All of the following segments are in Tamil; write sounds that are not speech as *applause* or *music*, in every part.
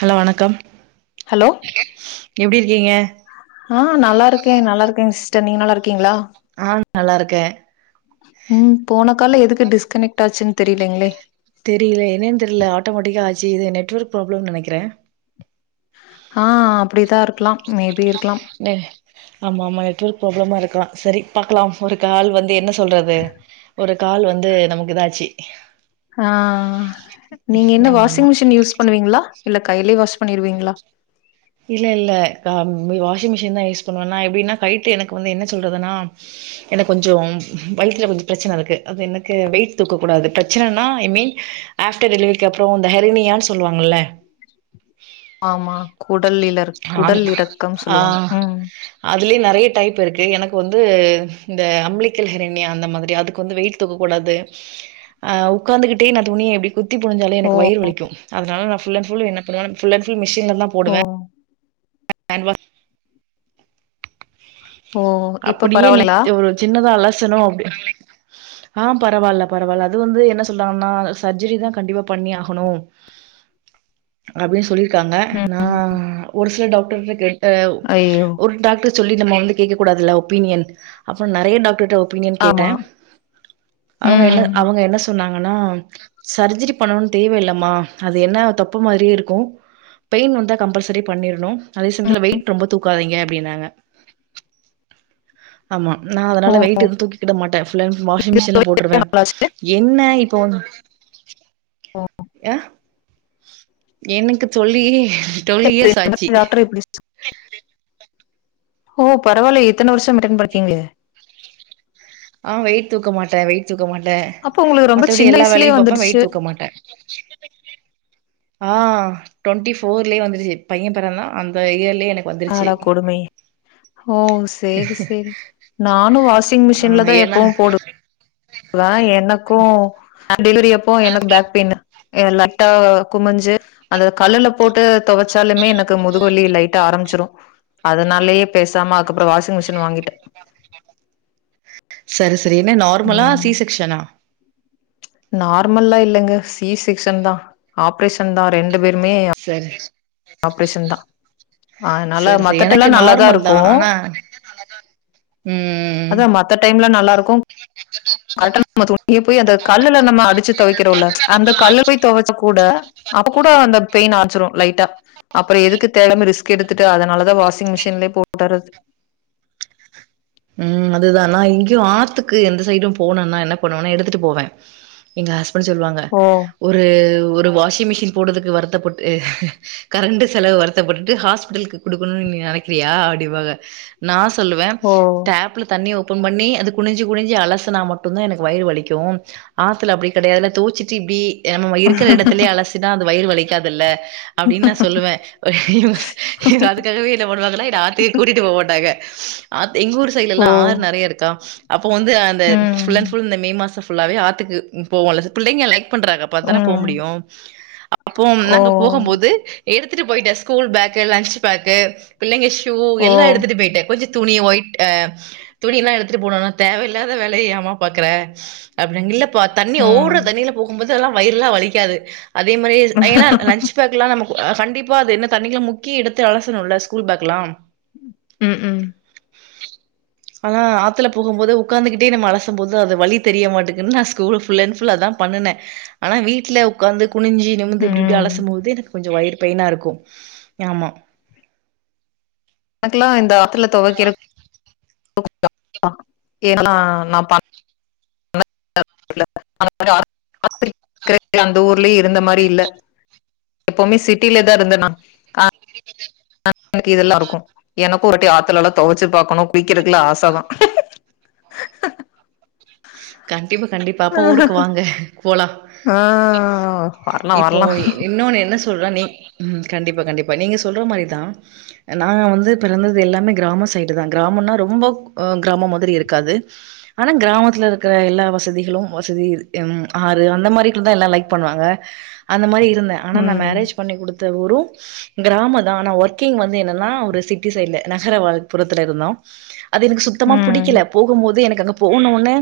ஹலோ வணக்கம் எப்டி இருக்கீங்க ஆங் நல்லாருக்கேன் நல்லாருக்கேன் சிஸ்டர் நீங்க நல்லா இருக்கீங்ளா ஆங் நல்லாருக்கேன் ம் போன கால்ல எதுக்கு டிஸ்கனெக்ட் ஆச்சுன்னு தெரியலங்களே தெரில என்னனு தெரில ஆட்டோமேட்டிக்கா ஆச்சு இது நெட்வொர்க் ப்ராப்ளம்னனு நெனைக்கிற ஆஹ் அப்படிதா இருக்கலா மே பி இருக் நெ ஆமா ஆமா நெட்வொர்க் ப்ராப்ளமா இருக்கலா சரி பார்க்கலாம் ஒரு கால் வந்து என்ன சொல்றது ஒரு கால் வந்து நமக்கு இதாச்சு ஆஹ் நீங்க என்ன ஆமா வாஷிங் ஆமா மிஷின் யூஸ் பண்ணுவீங்களா இல்ல கையிலயே வாஷ் பண்ணிருவீங்களா இல்ல இல்ல அ ம் மு வாஷிங் மிஷின் தான் யூஸ் பண்ணுவ நா எப்டின்னா ஹைட் எனக்கு வந்து என்ன சொல்றதுன்னா எனக்கு கொஞ்ச வயித்துல கொஞ்ச பிரச்சன இருக்கு அது எனக்கு வெயிட் தூக்க கூடாது பிரச்சனனா ஐ மீன் ஆஃப்டர் டெலிவரிக்கு அப்புற இந்த ஹெரினியான்னு சொல்லுவாங்கல்ல ஆமா குடல் இலர் ஆஹ குடல் இறக்கம் சொல்லுவாங்க ஆஹ் ம் அதுலயே நறைய டைப் இருக்கு அது எனக்கு வந்து இந்த அம்பிலிகல் ஹெர்னியா அந்த மாதிரி அதுக்கு வந்து வெயிட் தூக்கக்கூடாது அஹ் உட்காந்துகிட்டே நா துணிய எப்டி குத்தி புழுஞ்சாலே ஓ எனக்கு வயிறு வலிக்கு அதனால நா ஃபுல் அண்ட் ஃபுல் என்ன பண்ணுவாங்க ஃபுல் அண்ட் ஃபுல் மெஷின் தான் போடுவ ஓ *unintelligible* ஓ இப்ப அப்படியே பரவாயில்லைங்களா நித் ஒரு சின்னதால *unintelligible* ஆஹ் பரவாயில்ல பரவாயில்ல அது வந்து என்ன சொல்றாங்கன்னா சர்ஜரி தா கண்டிப்பா பண்ணி ஆகணு அப்டினு சொல்லி இருக்காங்க நா ம் ஒரு சில டாக்டர் கிட்ட கேட்ட ஐயோ ஒரு டாக்டர் சொல்லி நம் வந்து கேட்கக் கூடாதுல்ல ஒப்பினியன் அப்புற நறைய டாக்டர் ஒப்பினியன் கேட்ட ஆமா அவங்க என்ன ம் அவங்க என்ன சொன்னாங் ஆனா சர்ஜரி பண்ணணு தேவ ஆமா நா ஓ அதனால வெயிட் வந்து தூக்கிக்கிட மாட்ட ஃபுல் அண்ட் ஃபுல் வாஷிங் இது மிஷின்ல போட்டுருவ நல்லாச்சு. என்ன இப்ப வந்து ஓ ஹ எனக்கு சொல்லி டுவெல் இயர்ஸ் ஆச்சு *unintelligible* ஓ பரவாயில்ல இத்தன வருஷ மெயின்டெயின் பண்ணிரக்கீங்களே ஆஹ் வெயிட் தூக்க மாட்ட வெயிட் தூக்க மாட்ட அப்ப உங்களுக்கு ரொம்ப மத்தபடி சின்ன எல்லா வயசுலயே வேலையு பாப்ப வந்துடுச்சு வெயிட் தூக்க மாட்ட ஆஹ் டவென்டி போர்லயே வந்துருச்சு பையன் பிறந்த அந்த இயர்லயே எனக்கு வந்துருச்சு ஆடா கொடுமை ஓ சேரி சேரி நானு வாஷிங் ஆ மிஷின்ல தா ஏன்னா எப்பவு போடு ஹ எனக்கு ஹ டெலிவரி அப்போ எனக்கு பேக் பெயின் லட்டா குமிஞ்சு அந்த கல்லுல போட்டு துவைச்சாலுமே எனக்கு முதுகு வலி லைட்ட ஆரம்பிச்சிடு அதனாலேயே பேசாம அதுக்கப்புற வாஷிங் மிஷின் வாங்கிட்ட சரஸ் அது என்ன நார்மலா ம் சி செக்க்ஷனா நார்மல்லா இல்லைங்க சிசெக்க்ஷன் தான் ஆப்ரேஷன் தா ரெண் ரெண்டு பேருமே சரி ஆப்ரேஷன் தான் ஆனால சரி சரி மத்த எனக்கு டைம் நல்லாதான் நார்மல் தா இருக்கு ஆனா ம் அதான் மத்த டைம் நல்லா இருக்கு *unintelligible* போய் அந்த கல்லுல நம்ம அடிச்சு துவைகுறல்ல அந்த கல்ல போய் துவைச்ச கூட அப்ப கூட அந்த பெயின் ஆச்சிரும் லைட்டா அப்புறம் எதுக்கு தேடாம ரிஸ்க் எடுத்துட்டு அதனாலதான் வாஷிங் மிஷின்லயே போட்டறது உஹம் அதுதா நா இங்கேயும் ஆத்துக்கு எந்த சைடும் போனும்னா என்ன பண்ணுவும்னா எடுத்துட்டு போவன் எங்க ஹஸ் சொல்லுவாங்க ஓ ஒரு ஒரு வாஷிங் மிஷின் போடுதுக்கு வருத்தப்பட்டு கரண்டு செலவு வருத்தப்பட்டுட்டு ஹாஸ்பிடல்க்கு குடுக்கணுன்னு நீ நெனைக்கிறிய அப்டின் பாங்க சொல்லுவன் ஓ தண்ணி ஓபன் பண்ணி அது குனிஞ்சு குனிஞ்சி அலசனா மட்டு தான் எனக்கு வயிறு வலிக்கு ஆத்துல அப்டி கிடையாதுல தொவச்சுட்டு இப்டி நம்ம இருக்கிற எடத்துலயே அலசினா அது வயிறு வலிக்காதில்ல அப்படின்னு நான் சொல்லுவேன் அதுக்காகவே என்ன பண்ணுவாங்கனா என்ன ஆத்துக்கே கூட்டிட்டு போ மாட்டாங்க அத்து எங்கூர் ஓ எல்லா ஆறு நிறைய இருக்கா அப் அப்போ வந்து அந்த ம் ஃபுல்லன் ஃபுல் இந்த மே மாசம் ஃபுல்லாவே ஆத்துக்கு போவல பிள்ளைங்க லைக் பண்றாங்க அப்பத்தானே போக ம் முடியும் அப்போ ஓ நாங்க போகும்போது எடுத்துட்டு போயிட்டேன் ஸ்கூல் பேகு லன்ச் பேகு பிள்ளைங்க ஓ எல்லா எடுத்துட்டு போயிட்டன் கொஞ்ச துணி ஒய்ட் அஹ் துணில்லாம் எடுத்துட்டு போணுனா தேவையில்லாத வேலைய ஏமா பாக்குற தண்ணி ம் ஓடுற தண்ணியில போகும்போது எல்லாம் வயிறுலாம் வலிக்காது அதே மாதிரி ஏன்னா லன்ச் பேகலா நம்ம கண்டிப்பா அது என்ன தண்ணில முக்கி எடுத்து இடத்து அலசணும்ல்ல ஸ்கூல் பேக்லா உம் உம் ஆனா ஆத்துல போகும்போது உட்காந்துகிட்டே நம்ம அலசும் போது அது வலி தெரி மாட்டுக்குன்னு நான் ஸ்கூல் புல்லன் புல் அதான் பண்ணுன ஆனா வீட்டுல உட்காந்து குனுஞ்சு நிமுந்து இப்டி இப்டி ம் அலசும் போது எனக்கு கொஞ்சோ வயிறு பெயினா இருக்கும் ஆமா எனக்கெல்லா இந்த டத்துல துவக்கிற *inaudible* *inaudible* அந்த ஊர்லயும் இருந்த மாரி இல்ல எப்பவுமே சிட்டில தா இருந்தேனா *unintelligible* எனக்கு இதெல்லாம் இருக்கு எனக்கு ஒருட்டி ஆத்தல எல்ல துவைச்சு பார்கக்கணு குளிக்கறதுக்குலா ஆச தா கண் டிப்பா கண்டிப்பா அப்ப ஊருக்கு வாங்க போலா ஆ வர்லா இப்போ வர்லா இன்னொன்னு என்ன சொ சொல்றனே கண்டிப்பா கண்டிப்பா நீங்க சொல்ற மாரிதா நா வந்து பிறந்தது எல்லாமே கிராம சைடு தா கிராமம்னா ரொம்ப ஆ கிராமம் மாதிரி இருக்காது ஆனா கிராமத்துல இரு எல்லா வசதிகளும் வசதி ம் ஆறு அந்த மாரி தா எல்லா லைக் பண்ணுவாங்க அந்த மாரி இருந்த ஆனா நா ம் மேரேஜ் பண்ணி கொடுத்த ஊரு கிராம தா ஆனா ஒர்க்கிங் வந்து என்னன்னா ஒரு சிட்டி சைட்ல நகரப்புறத்துல இருந்தோ அது எனக்கு சுத்தமா ம் பிடிக்கல போகும் போது எனக்கு அங்க போண்ண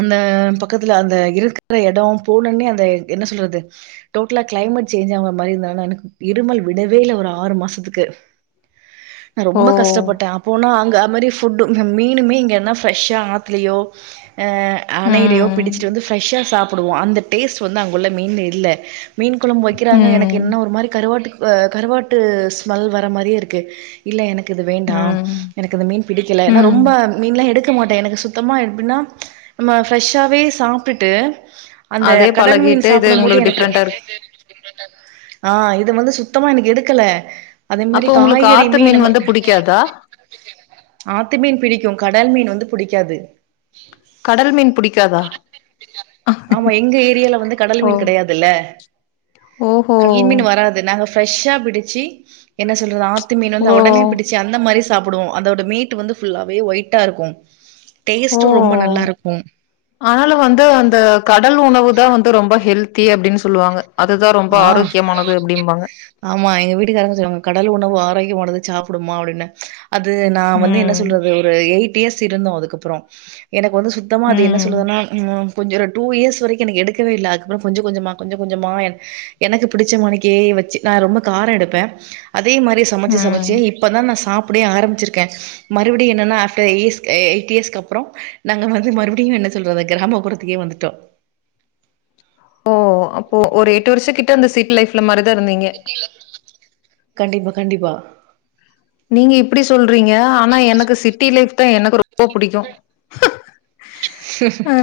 அந்த பக்கத்துல அந்த இருக்கிற இடம் போணுடனே அந்த என்ன சொல்றது டோட்டலா கிளைமேட் செஞ்ச் ஆகுற மாரி இருந்தனா எனக்கு இருமல் விடவே இல்ல ஒரு ஆறு மாசத்துக்கு நா ஓ ரொம்ப கஷ்டப்பட்ட அப்போனா அங்க அந்த மாரி ஃபுட்டு மீனுமே இங்கேன ஃப்ரெஷா ஆத்துலயோ ஆ அணையிலையோ ம் பிடிச்சிட்டு வந்து ஃப்ரெஷ்ஷா சாப்பிட போடுவோ அந்த டேஸ்ட் வந்து அங்கே உள்ள மீன்ல இல்ல மீன் குழம்பு வைக்கிறாங்க எனக்கு ம் என்ன ஒரு மாரி கருவாட்டு ஆ கருவாட்டு ஸ்மெல் வர மாரியே இருக்கு இல்ல எனக்கு எனக்கு இது வேண்டாம் ம் எனக்கு இந்த மீன் பிடிக்கல ம் ரொம்ப மீன்லா எடுக் க்க மாட்ட எனக்கு சுத்தமா அப்படின்னா நம்ம ஃப்ரெஷ்ஷாவே சாப்ட்டுட்டு அந்த அதே கடல் மீன் பழகிட்டு இது சாப்பிடும் போது உங்களுக்கு எனக்கு டிஃப்ரெண்டா இருக்கு ஆஹ் இது வந்து சுத்தமா எனக்கு எடுக்கல அதே மாரி அப்ப உங்களுக்கு ஆத்து காய்கறிமே மீன் நம்ம வந்து புடிக்காதா ஆத்து மீன் பிடிக்கு கடல் மீன் வந்து புடிக்காது கடல் மீன் பிடிக்காதா ஆமா எங்க ஏரியால வந்து கடல் ஓ மீன் கிடையாதில்ல ஓஹோ கடல் மீன் வராது நாங் ஃபரெஷ்ஷா பிடிச்சு என்ன சொல்றது ஆத் து மீன் ஓ வந்து உடனே பிடிச்சு அந்த மாரி சாப்பிடுவோ அதோட மீட்டு வந்து ஃபுல்லாவே ஒயிட்டா இருக்கு ஓ டேஸ்ட்டு ரொம்ப நல்லா இருக்கு ஆனாலு வந்து அந்த கடல் உணவுதா வந்து ரொம்ப ஹெல் தி அப்டின்னு சொல்லுவாங்க அதுதா ரொம்ப ஆ ஆரோக்கியமானது அப்டிம்பாங்க ஆமா எங்க வீட்டுகாரங்க சொல்லுவாங்க கடல் உணவு ஆரோக்கியமானது சாப்புடுமா அப்டின்னே அது நா வந்து என்ன ம் சொல்றது ஒரு எய்ட் டி எஸ் இருந்தோ அதுக்கப்பறோ எனக் வந்து சுத்தமா அது என்ன ம் சொல்லுதுனா உம் *unintelligible* டூ ஈர்ஸ் வரைக்கு எனக்கு எடுக்கவே இல்ல அதுகப்பறோ கொஞ்ச கொஞ்சமா கொஞ்ச கொஞ்சமா என் எனக்கு புடிச்ச மாணிக்கே வெச்சு நா ரொம்ப காரோ எடுப்பே அதே மாரி சமச்சு ம் சமச்சு இப்பதா நா சாப் ப்டே ஆரமிச்சிருக்கே மறுபடியு என்னென்னா ஆஃப்டர் எயிஸ்க் ஏய் ஏய்ட் ஈயர்ஸ்க்கு அப்புறோ நாங்க வந்து மறுபடியு என்ன சொல்றது கிராகமப்புறத்துக்கே வந்துட்டோ ஓ அப்போ ஒரு எட்டு வருஷ கிட்ட அந்த சிட்டி லைஃப்ல மற *inaudible* கண்டிப்பா கண்டிப்பா நீங்க இப்டி சொல் றீங்க ஆனா எனக்கு சிட்டி லைஃப் தா எனக்கு ரொம்ப புடிக்கோ ஆ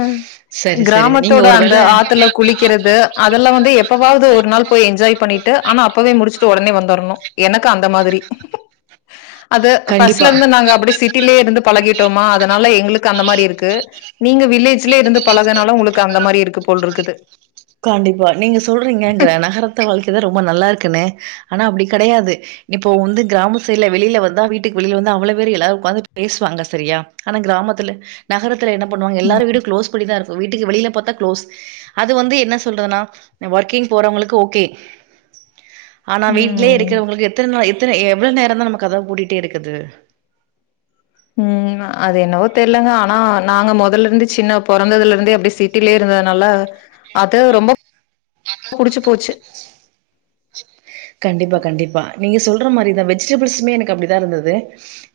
சரி சரி நீங்க கிராமத்தோட ஒரு அந்த வேள ஆத்துல குளிக்கிறது அதெல்லா வந்து எப்பவாவது ஒரு நாள் போய் என்ஜாய் பண்ணிட்டு ஆமா அப்பவே முடிச்சுட்டு ஒடனே வந்துர்ணு எனக்கு அந் த மாதிரி அது கண்டிப்பா ஃபர்ஸ்ட்ல இருந்து நாங்க அப்டே சிட்டிலே இருந்து பழகி டோமா அதனால எங்குளுக்கு அந்த மாரி இருக்கு நீங்க வில்லேஜ்ல இருந்து பழகனால உங்குளுக்கு அந்த மாரி இருக்கு போல் இருக்குது கண்டிப்பா நீங்க சொல்றீங்கங்கிற நகரத்த வாழ்கைதா ரொம்ப நல்லா இருக்குன்னு ஆனா அப்டி கெடையாது இப்ப வந்து கிராம சைட்ல வெளில வந்தா வீட்டுக்கு வெளிய வந்தா அவ்வளவேறு எல்லாரு உக்காந்து பேசுவாங்க செரியா ஆனா கிராமத்துல நகரத் தல என்ன பண்ணுவாங்க எல்லாரு வீடு க்ளோஸ் பண்ணிதா இருக்கோ வீட் டுக்கு வெளில பாத்தா க்ளோஸ் அது வந்து என்ன சொல்றதுனா ஒர்க்கிங் போறவங்களுக்கு ஓகே ஆனா வீட்லயே ம் இருக்கிறவுங்களுக்கு எத்தன நாள் எ தன எவ்ளோ நேரோ தா நம்ம கதவ பூட்டிட்டே இருக்குது உம் அது என்னவோ தெர்லங்க ஆனா நாங்க மொதல்ல இருந்து சின்ன பொறந்ததுல இருந்தே அப்டே சிட்டிலே இருந்ததுனால அத ரொம்ப புடிச்சு போச்சு கண்டிப்பா கண்டிப்பா நீங்க சொல் ற மாரிதா வெஜிடபிள்சுமே எனக்கு அப்டிதா இருந்தது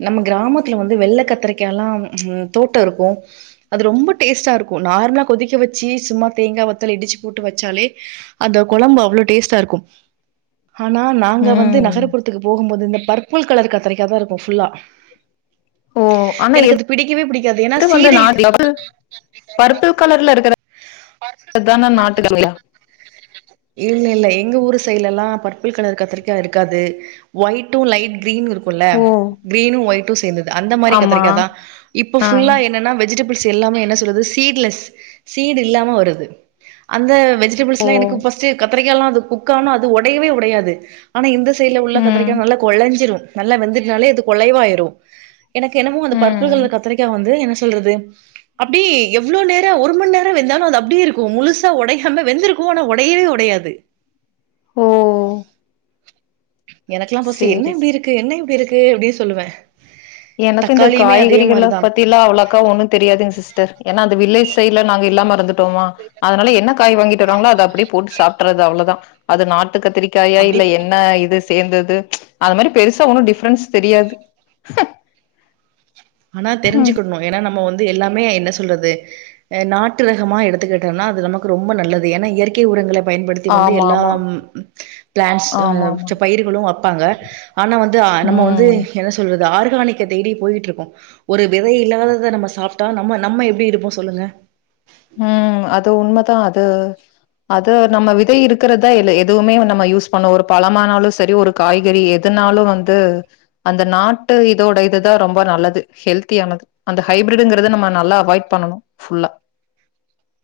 நம்ம கிராமத்தியு வந்து வெள்ள கத்திரிக்காலா உம் தோட்டோ இருக்கோ அது ரொம்ப டேஸ்ட்டா இருக்கோ நார்மலா கொதிக்க வெச்சு சும்மா தேங்கா வத்தல இடிச்சு போட்டு வெச்சாலே அந்த கொழம்பு அவ்ளோ டேஸ்டா இருக்கோ ஆனா நாங்க வந்து ம் நகரபுறத்துக்கு போகும் போது இந்த பருப் புல் கலர் கத்திரிக்காதா இருக்கு ஃபுல்லா ஓ ஆனா *inaudible* எனக்கு அது பிடிக்கவே பிடிக்காது. ஏன்னா சீடே பர்பிள் கலர்ல இருக்கிற தான நாட்டு *inaudible* இல்ல இல்ல எங்க ஊரு சைட்லல்லா பர்பிள் கலர் கத்திரிக்கா இருக்காது ஒயிட்டு லைட் கிரீன் இருக்குல்ல ஓ கிரீனு ஒய்ட்டு சேந்தது அந்த மாரி ஆமா கத்திரிக்காதா இப்ப ஆ ஃபுல்லா என்னன்னா வெஜிட வெஜிடப் பிள்ஸ் எல்லாமே என்ன சொல்லது சீட்லெஸ் சீடு இல்லாம வருது அந்த ஓ வெஜிடபிள்ஸ்லா எனக்கு ஃபஸ்ட்டு கத்தரிக் கெல்லா அது குக்கானா அது ஒ டையவே உடையாது ஆனா இந்த சைட்ல உள்ள ம் கத்தரிக்கா நல்ல கொழஞ்சிரு நல்லா வெந்துட்னாலே அது கொழைவாயிரு எனக்கு என்னமோ அந்த பர்பிள் ம் கலர் கத்தரிக்கா வந்து எனக் சொல்றது அப்டி எவ்ளோ நேர ஒரு மண் நேர வெந்தாலு அது அப்டியே இருக்கு முழுசா ஒடையாம வெந்திருக்கூ ஆனா ஒடையவே ஒடையாது ஓ எனக்குலா ஃபஸ்டு என்ன சேரி இப்டி இருக்கு என்ன இப்டி இருக் கு அப்டி சொல்லுவே எனக்கு இந்த தக்காளியுமே அதே காய்கறிகள மாரிதா பத்திலா அவ்ளாக்கா ஒன்னு தெரியாதுங்க சிஸ் டர் ஏன்னா அந்த வில்லேஜ் சைட்ல நாங்க இல்லாமருந்து டோமா அதனால என்ன காய் வாங்கிட்டு வராங்களோ அத அப்டியே போட்டு சாப்ட்றது அவ்ளதா அது நா ட்டு கத்திரிக்காயா அப்டி இல்ல என்ன இது ஸ் தேந்தது அந்த மாரி பெருசா ஒன்னு டிஃப்ரெண்ஸ் தெரியாது ஆனா தெரிஞ்சுக்கிட்ணு ஏனா நம் மோ வந்து எல்லாமே என்ன சொல்றது அ நாட்டு ரகமா எடுத்துக்கிட்டம்னா அது நமக்கு ரொம்ப நல்லது எனா இயற்கை உரங்கள பயன்படுத்தி வந்து ஆமா எல்லா ஆமா ம் ப் ப்ளான்ஸ் அ ஆமா ஆமா ச்ச பயிர்களு அ பாங்க ஆனா வந்து அ நம்ம வந்து ம் என்ன சொல்றது ஆர் காணிக்க தேடி போயிட்டுருக்கோ ஒரு விதை இல்லாதத நம்ம சாப்ட்டா நம்ம நம்ம எப்டி இருப்போ சொல்லுங்க உம் அது உண்மதா அது அது நம்ம விதை இருக்கறத்தா இல்ல எதுவுமே நம்ம யூஸ் பண்ணு ஒரு பழமானாலு செரி ஒரு காய்கறி எதுனாலு வந்து அந்த நாட்டு இதோட இதுதா ரொம்ப நல்லது ஹெல்த்தியானது அந்த ஹைப்ரிடுங்கறத நம்ம நல்லா அவாய்ட் பண்ணணு ஃபுல்லா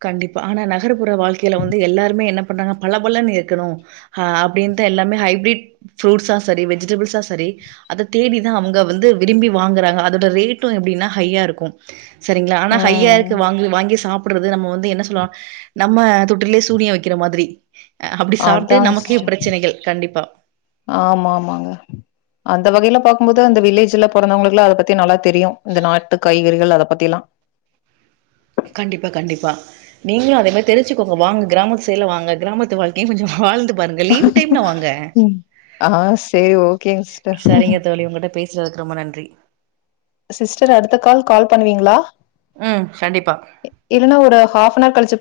கண்டிப்பா ஆனா நகர்ப்புற வாழ்க்கையில வந்து எல்லாருமே என்ன பண்றாங்க பல பலன்னு இருக்கணு ஆ அப்டின்ட்டு எல்லாமே ஹைபிரிட் ஃப்ரூட்ஸா சரி வெஜிடபிள்ஸா சரி அத தேடிதா அவுங்க வந்து விரும்பி வாங்குறாங்க அதோட ரேட்டு எப்டின்னா ஹையா இருக்கும் சரிங்களா ஆனா ஹையா இருக்கு வாங்கு வாங்கி சாப் து நம்ம வந்து என்ன சொல்லா நம்ம துட்டுலேயே சூனிய வெக்கிற மாதிரி அ அப்டி சாப்ட்டு அதாங் நமக்கே சிஸ்ட பிரச்சனைகள். கண்டிப்பா. ஆமாமாங்க அந்த வகையில பாக்கும்போது அந்த வில்லேஜ்ல பொறந்தவங்களுக்குலா அத பத்தி நல்லா தெரியு இந்த நாட்டு காய்கறிகள் அத பத்தி எல்லா கண்டிப்பா கண்டிப்பா நீங்களு அதே மாரி தெரிச்சுக்கோங்க வாங்க கிராமத்து சைட்ல வாங்க கிராமத்து வாழ்க்கையு கொஞ்சோ வாழ்ந்துப் ஆ சரி ஓகேங்க சிஸ்டர் ஜேக்கு ரொம்ப நன்றி சிஸ்டர் அடுத்த கால் கால் பண்ணுவீங்களா? ம் கண்டிப்பா இல்லன்னா ஒரு ஹாஃப் ஃபனார் கழிச்சு